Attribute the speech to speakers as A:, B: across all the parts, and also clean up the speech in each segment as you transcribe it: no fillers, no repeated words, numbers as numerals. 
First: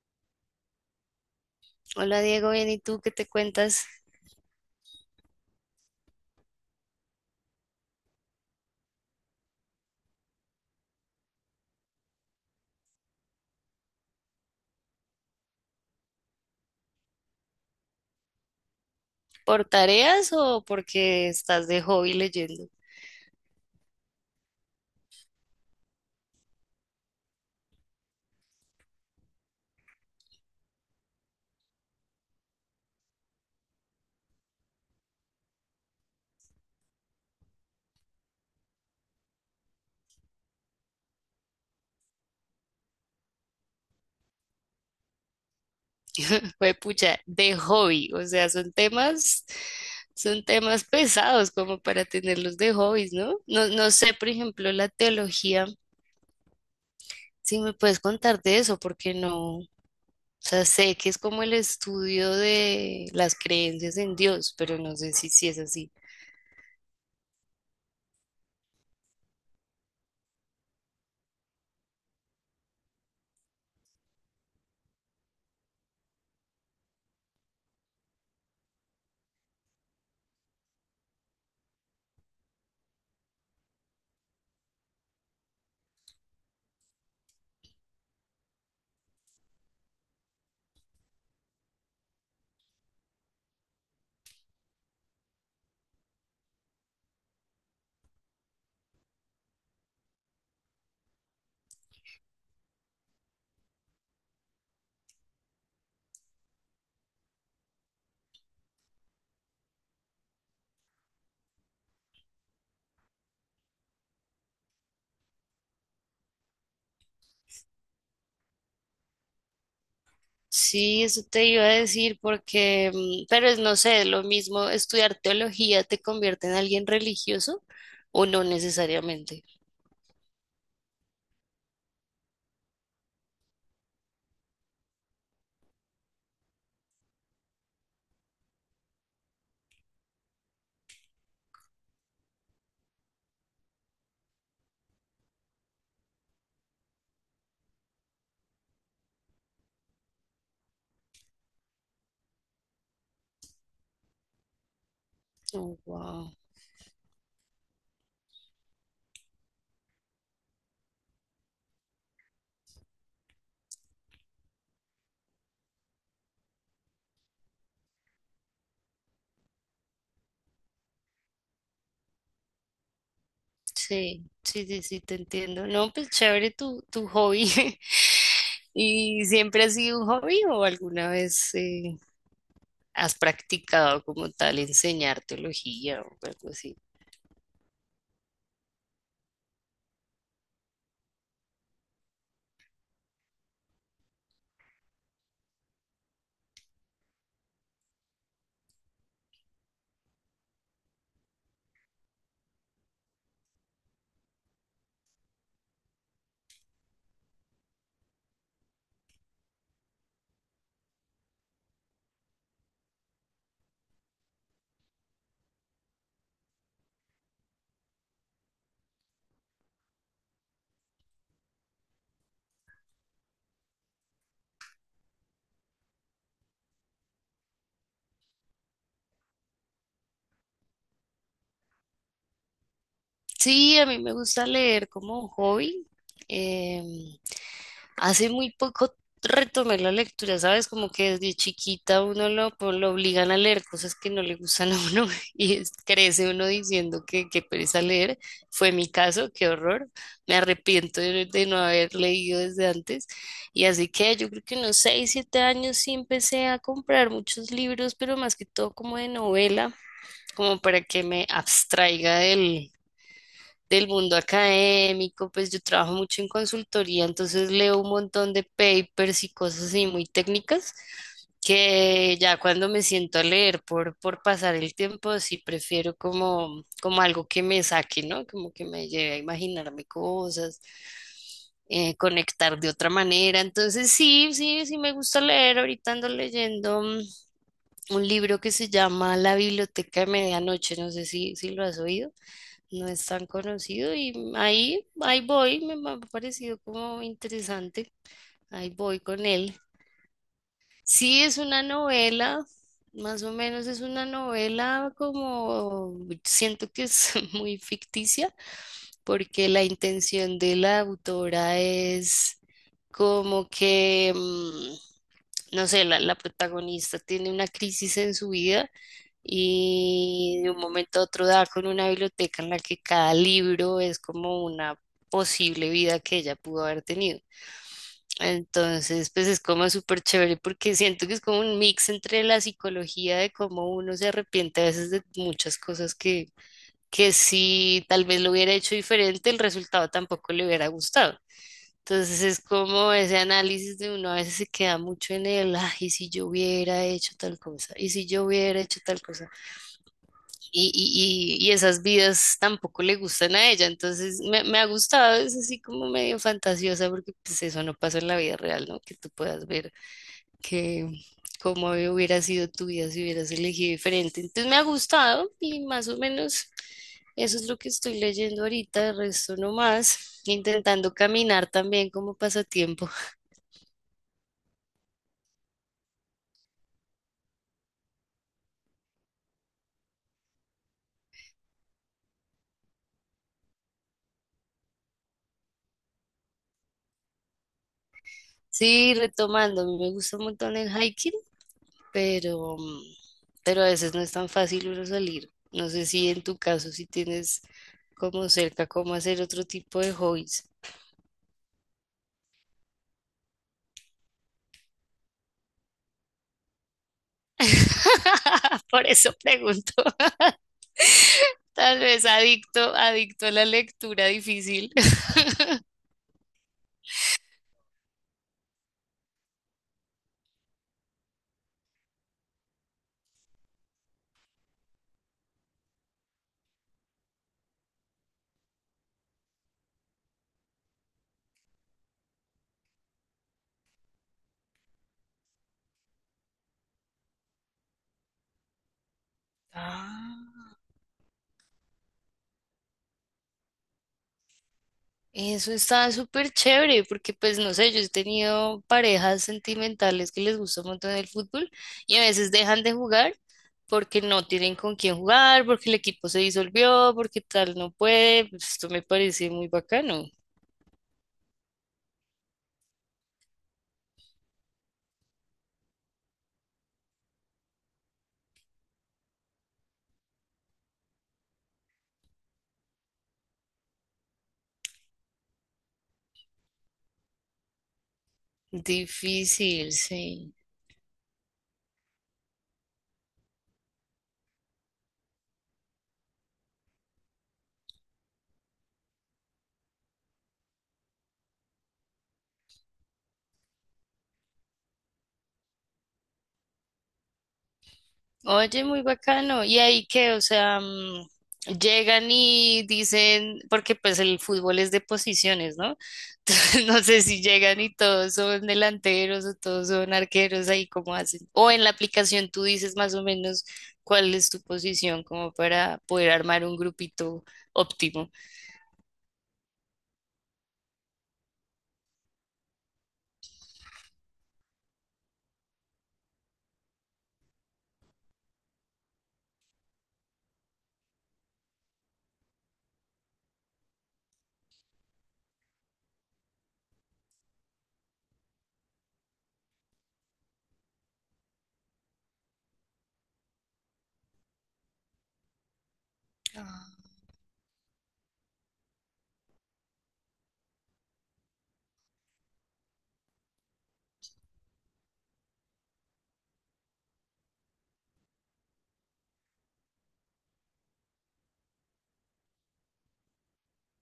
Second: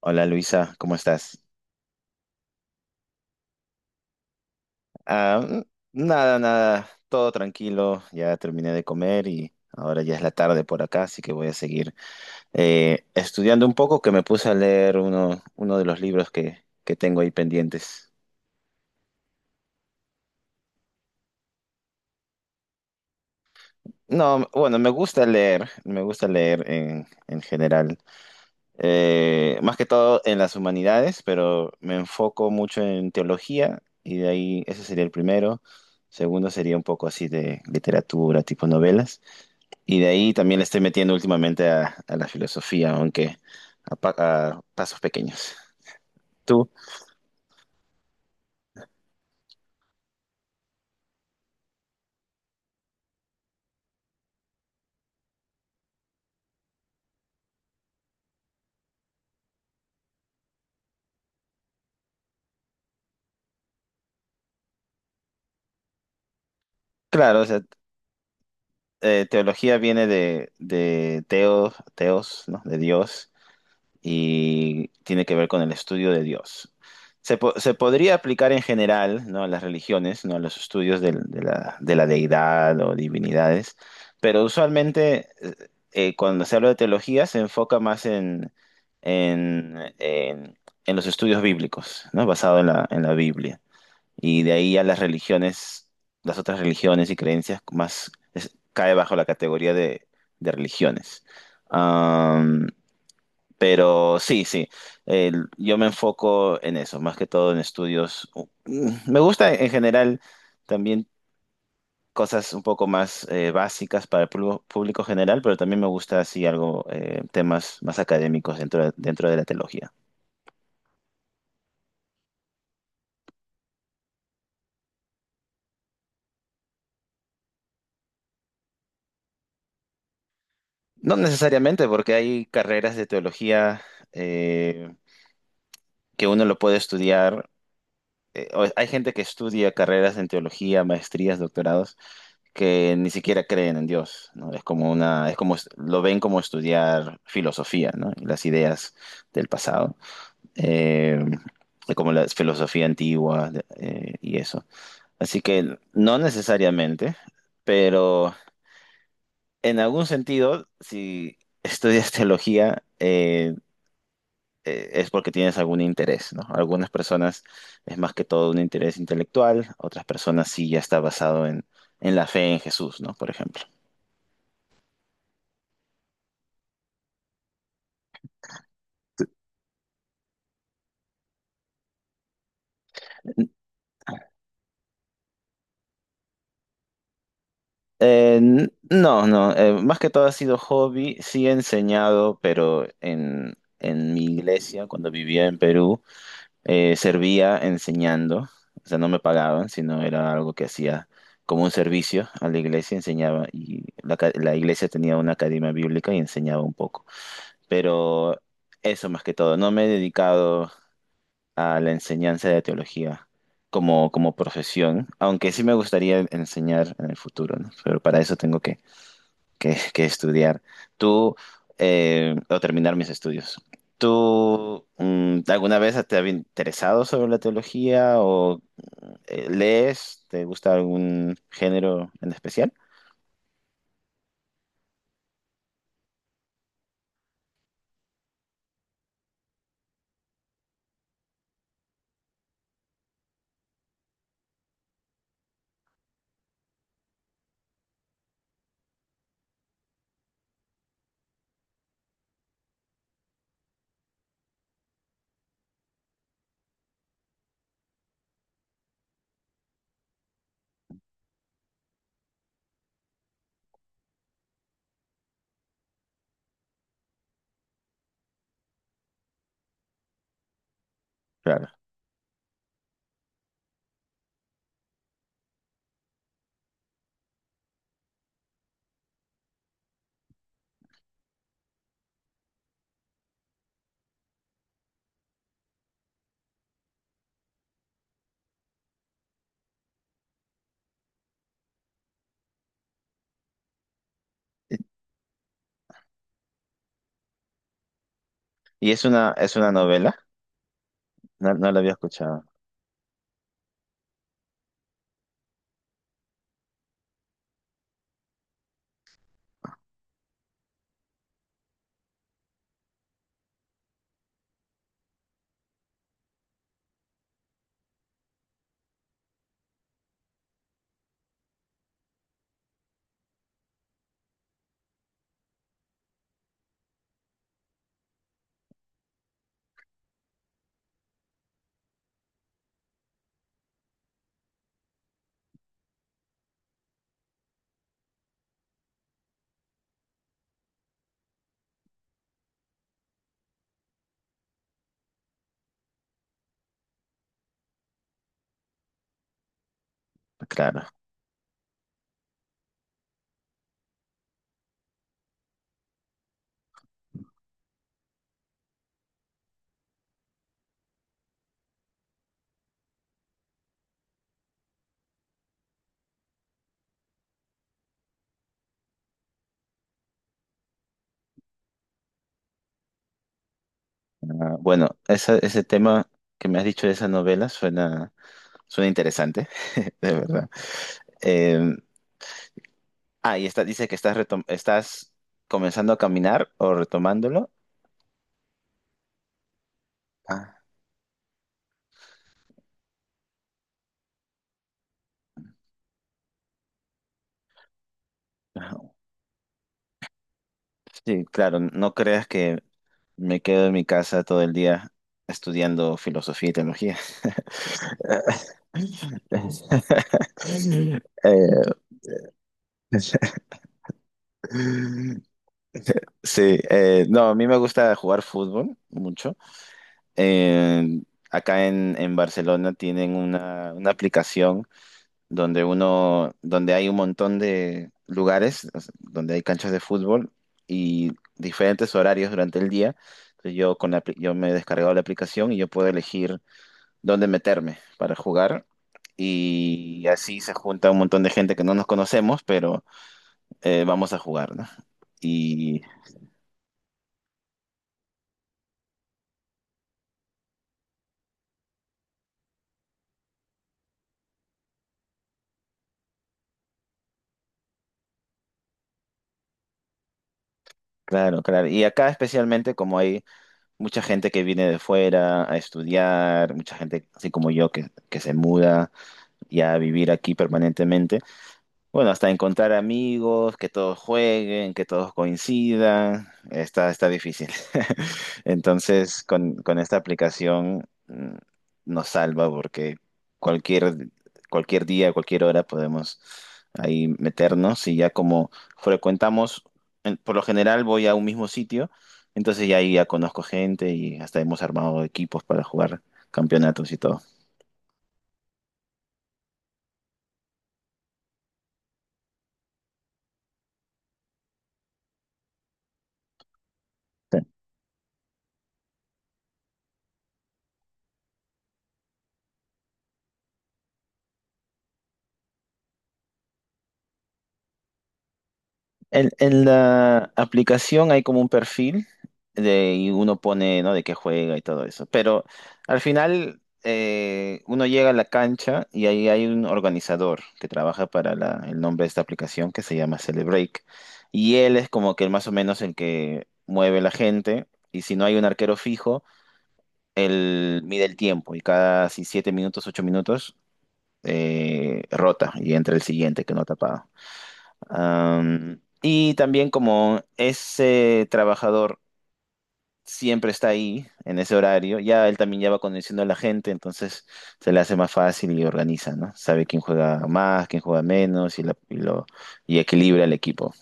A: Hola Luisa, ¿cómo estás?
B: Hola Diego, bien, ¿y tú qué te cuentas?
A: Ah, nada, nada, todo tranquilo, ya terminé de comer y ahora ya es la tarde por acá, así que voy a seguir estudiando un poco, que me puse a leer uno de los libros que tengo ahí pendientes.
B: ¿Por tareas o porque estás de hobby leyendo?
A: No, bueno, me gusta leer en general, más que todo en las humanidades, pero me enfoco mucho en teología y de ahí ese sería el primero. Segundo sería un poco así de literatura, tipo novelas. Y de ahí también le estoy metiendo últimamente a la filosofía, aunque a pasos pequeños. Tú,
B: Pues pucha, de hobby, o sea, son temas pesados como para tenerlos de hobbies, ¿no? No, no sé, por ejemplo, la teología, si me puedes contar de eso, porque no, o sea, sé que es como el estudio de las creencias en Dios, pero no sé si es así.
A: claro, o sea, teología viene de Teos, ¿no? De Dios. Y tiene que ver con el estudio de Dios. Se podría aplicar en general, ¿no? A las religiones, ¿no? A los estudios de la deidad o divinidades, pero usualmente cuando se habla de teología se enfoca más en, en- en los estudios bíblicos, ¿no? Basado en la Biblia. Y de ahí a las religiones, las otras religiones y creencias más cae bajo la categoría de religiones. Pero sí, sí, yo me enfoco en eso, más que todo en estudios. Me gusta en general también cosas un poco más básicas para el público general, pero también me gusta así algo, temas más académicos dentro de la teología.
B: Sí, eso te iba a decir porque, pero es, no sé, lo mismo, estudiar teología te convierte en alguien religioso o no necesariamente.
A: No necesariamente, porque hay carreras de teología eh, que uno lo puede estudiar. O hay gente que estudia carreras en teología, maestrías, doctorados que ni siquiera creen en Dios, ¿no? Es como una, es como, lo ven como estudiar filosofía, ¿no? Y las ideas del pasado, eh, como la filosofía antigua, y eso. Así
B: Oh,
A: que no
B: wow.
A: necesariamente, pero en algún sentido, si estudias teología, es porque tienes algún interés, ¿no? Algunas personas es más que todo un interés intelectual, otras personas sí ya está basado en la fe en Jesús, ¿no? Por ejemplo.
B: Sí, sí, sí, sí, te entiendo. No, pues chévere tu hobby. ¿Y siempre ha sido un hobby o alguna vez has practicado como tal enseñar teología o algo así?
A: No, no, más que todo ha sido hobby, sí he enseñado, pero en mi iglesia, cuando vivía en Perú, servía enseñando, o sea, no me pagaban, sino era algo que hacía como un servicio a la iglesia, enseñaba, y la iglesia tenía una academia bíblica y enseñaba un poco, pero eso más que todo, no me he dedicado a la enseñanza de teología como profesión, aunque sí me gustaría enseñar en el futuro, ¿no? Pero para eso tengo que estudiar. Tú, o terminar mis estudios. ¿Tú alguna vez te has interesado sobre la teología o lees? ¿Te gusta algún género en especial?
B: Sí, a mí me gusta leer como hobby. Em, Hace muy poco retomé la lectura, ¿sabes? Como que desde chiquita uno lo obligan a leer cosas que no le gustan a uno y crece uno diciendo que pereza leer. Fue mi caso, qué horror. Me arrepiento de no haber leído desde antes. Y así que yo creo que unos 6, 7 años sí empecé a comprar muchos libros, pero más que todo como de novela, como para que me abstraiga del mundo académico, pues yo trabajo mucho en consultoría, entonces leo un montón de papers y cosas así muy técnicas,
A: Claro.
B: que ya cuando me siento a leer por pasar el tiempo, sí prefiero como algo que me saque, ¿no? Como que me lleve a imaginarme cosas, conectar de otra manera. Entonces sí, sí, sí me gusta leer. Ahorita ando leyendo un libro que se llama La Biblioteca de Medianoche, no sé si lo has oído. No es tan conocido y ahí voy, me ha parecido como interesante, ahí
A: Y
B: voy
A: es
B: con
A: una,
B: él.
A: es una novela,
B: Sí, es
A: no,
B: una
A: no la había escuchado.
B: novela, más o menos es una novela como, siento que es muy ficticia, porque la intención de la autora es como que no sé, la protagonista tiene una crisis en su vida y de un momento a otro da con una biblioteca en la que cada libro es como una posible vida que ella pudo haber tenido. Entonces, pues es como súper chévere porque siento que es como un mix entre la psicología de cómo uno se arrepiente a veces de muchas cosas que si tal vez lo hubiera hecho diferente, el resultado tampoco le hubiera gustado. Entonces es como ese análisis de uno a veces se queda mucho en el, ay, ¿y si yo hubiera hecho tal cosa, y si yo hubiera hecho tal cosa, y,
A: Claro.
B: y, y, y esas vidas tampoco le gustan a ella, entonces me ha gustado, es así como medio fantasiosa, porque pues eso no pasa en la vida real, ¿no? Que tú puedas ver que cómo hubiera sido tu vida si hubieras elegido diferente, entonces me ha gustado y más o menos. Eso es lo que estoy leyendo ahorita, el resto no más, intentando caminar también como pasatiempo.
A: Ah, bueno, ese tema que me has dicho de esa novela suena interesante, de verdad. Eh, y dice que estás comenzando a caminar o retomándolo.
B: Sí, retomando, a mí me gusta un montón
A: Ah.
B: el hiking, pero, mm, pero a veces no es tan fácil uno salir. No sé si en tu caso, si tienes como cerca
A: Ajá.
B: cómo hacer otro tipo de hobbies.
A: Sí, claro, no creas que me quedo en mi casa todo el día estudiando filosofía y teología.
B: Por eso pregunto.
A: Eh,
B: Tal vez adicto, adicto a la lectura difícil.
A: sí, no, a mí me gusta jugar fútbol mucho. Eh, acá en Barcelona tienen una aplicación donde donde hay un montón de lugares, o sea, donde hay canchas de fútbol y diferentes horarios durante el día. Entonces yo me he descargado la aplicación y yo puedo elegir dónde meterme para jugar. Y
B: Ah,
A: así se junta un montón de gente que no nos conocemos, pero vamos a jugar, ¿no?
B: eso
A: Y
B: está súper chévere porque pues no sé, yo he tenido parejas sentimentales que les gusta un montón el fútbol y a veces dejan de jugar porque no tienen con quién jugar, porque el equipo se disolvió, porque tal no puede. Pues, esto me parece muy bacano.
A: claro, claro. Y acá especialmente como hay mucha gente que viene de fuera a estudiar, mucha gente así como yo que se muda ya a vivir aquí permanentemente. Bueno, hasta encontrar amigos, que todos jueguen, que todos coincidan, está difícil. Entonces, con,
B: Difícil,
A: con esta
B: sí.
A: aplicación nos salva porque cualquier, cualquier día, cualquier hora podemos ahí meternos y ya como frecuentamos, por lo general voy a un mismo sitio, entonces ya ahí ya conozco gente y hasta hemos armado equipos para jugar campeonatos y todo.
B: Oye, muy bacano. ¿Y ahí qué? O sea, llegan y dicen, porque pues el fútbol es de posiciones, ¿no? Entonces, no sé si
A: Sí.
B: llegan y todos son delanteros o todos son arqueros, ahí cómo hacen. O en la aplicación tú dices más o menos cuál es tu posición como para poder armar un grupito óptimo.
A: En la aplicación hay como un perfil y uno pone, ¿no? De qué juega y todo eso. Pero al final uno llega a la cancha y ahí hay un organizador que trabaja para el nombre de esta aplicación que se llama Celebreak. Y él es como que más o menos el que mueve la gente. Y si no hay un arquero fijo, él mide el tiempo y cada si 7 minutos, 8 minutos, rota y entra el siguiente que no ha tapado. Y también como ese trabajador siempre está ahí en ese horario, ya él también ya va conociendo a la gente, entonces se le hace más fácil y organiza, ¿no? Sabe quién juega más, quién juega menos y equilibra el equipo.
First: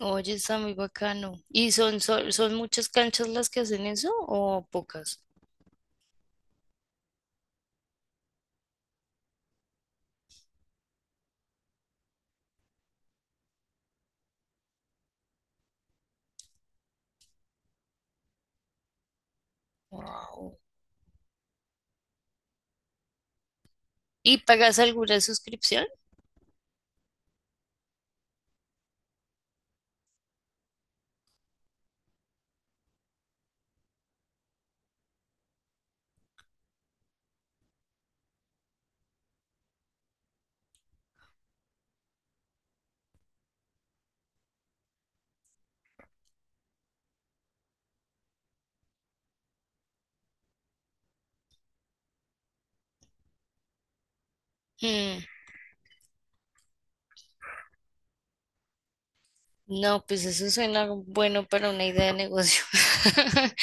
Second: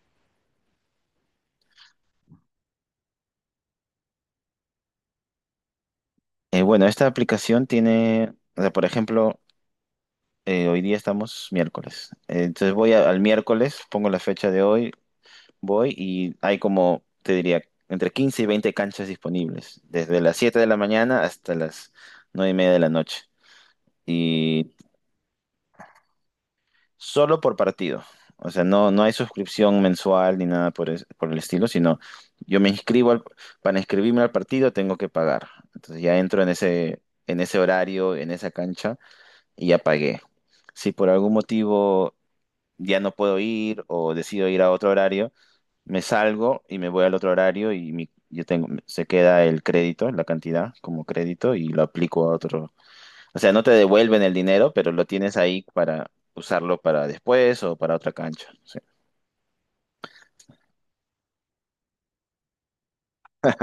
B: Oye, está muy bacano. ¿Y son muchas canchas las que hacen eso o pocas?
A: Bueno, esta aplicación tiene, o sea, por ejemplo, hoy día estamos miércoles. Entonces al miércoles, pongo la fecha de hoy. Voy y hay como, te diría, entre 15 y 20 canchas disponibles, desde las
B: Wow.
A: 7 de la mañana hasta las 9:30 de la noche.
B: ¿Y
A: Y
B: pagas alguna suscripción?
A: solo por partido. O sea, no, no hay suscripción mensual ni nada por el estilo, sino yo me inscribo para inscribirme al partido tengo que pagar. Entonces ya entro en ese horario, en esa cancha y ya pagué. Si por algún motivo ya no puedo ir o decido ir a otro horario, me salgo y me voy al otro horario y yo tengo, se queda el crédito, la cantidad como crédito y lo aplico a otro. O sea, no te devuelven el dinero, pero lo
B: Hmm,
A: tienes ahí para usarlo para después o para otra cancha. Sí,
B: no, pues eso suena bueno para una idea de negocio.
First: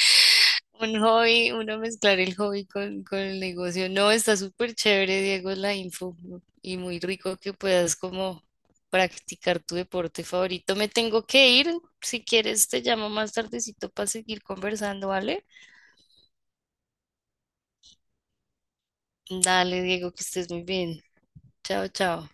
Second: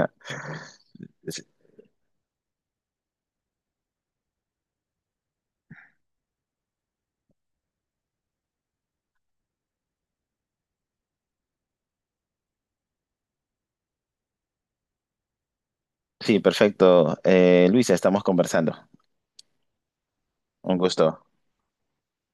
B: Un hobby, uno mezclar el hobby con el negocio. No, está súper chévere, Diego, la info y muy rico que puedas como practicar tu deporte favorito. Me tengo que ir. Si quieres, te llamo más tardecito para seguir conversando, ¿vale?
A: sí, perfecto. Luisa, estamos conversando.
B: Dale, Diego, que estés muy
A: Un
B: bien.
A: gusto.
B: Chao, chao.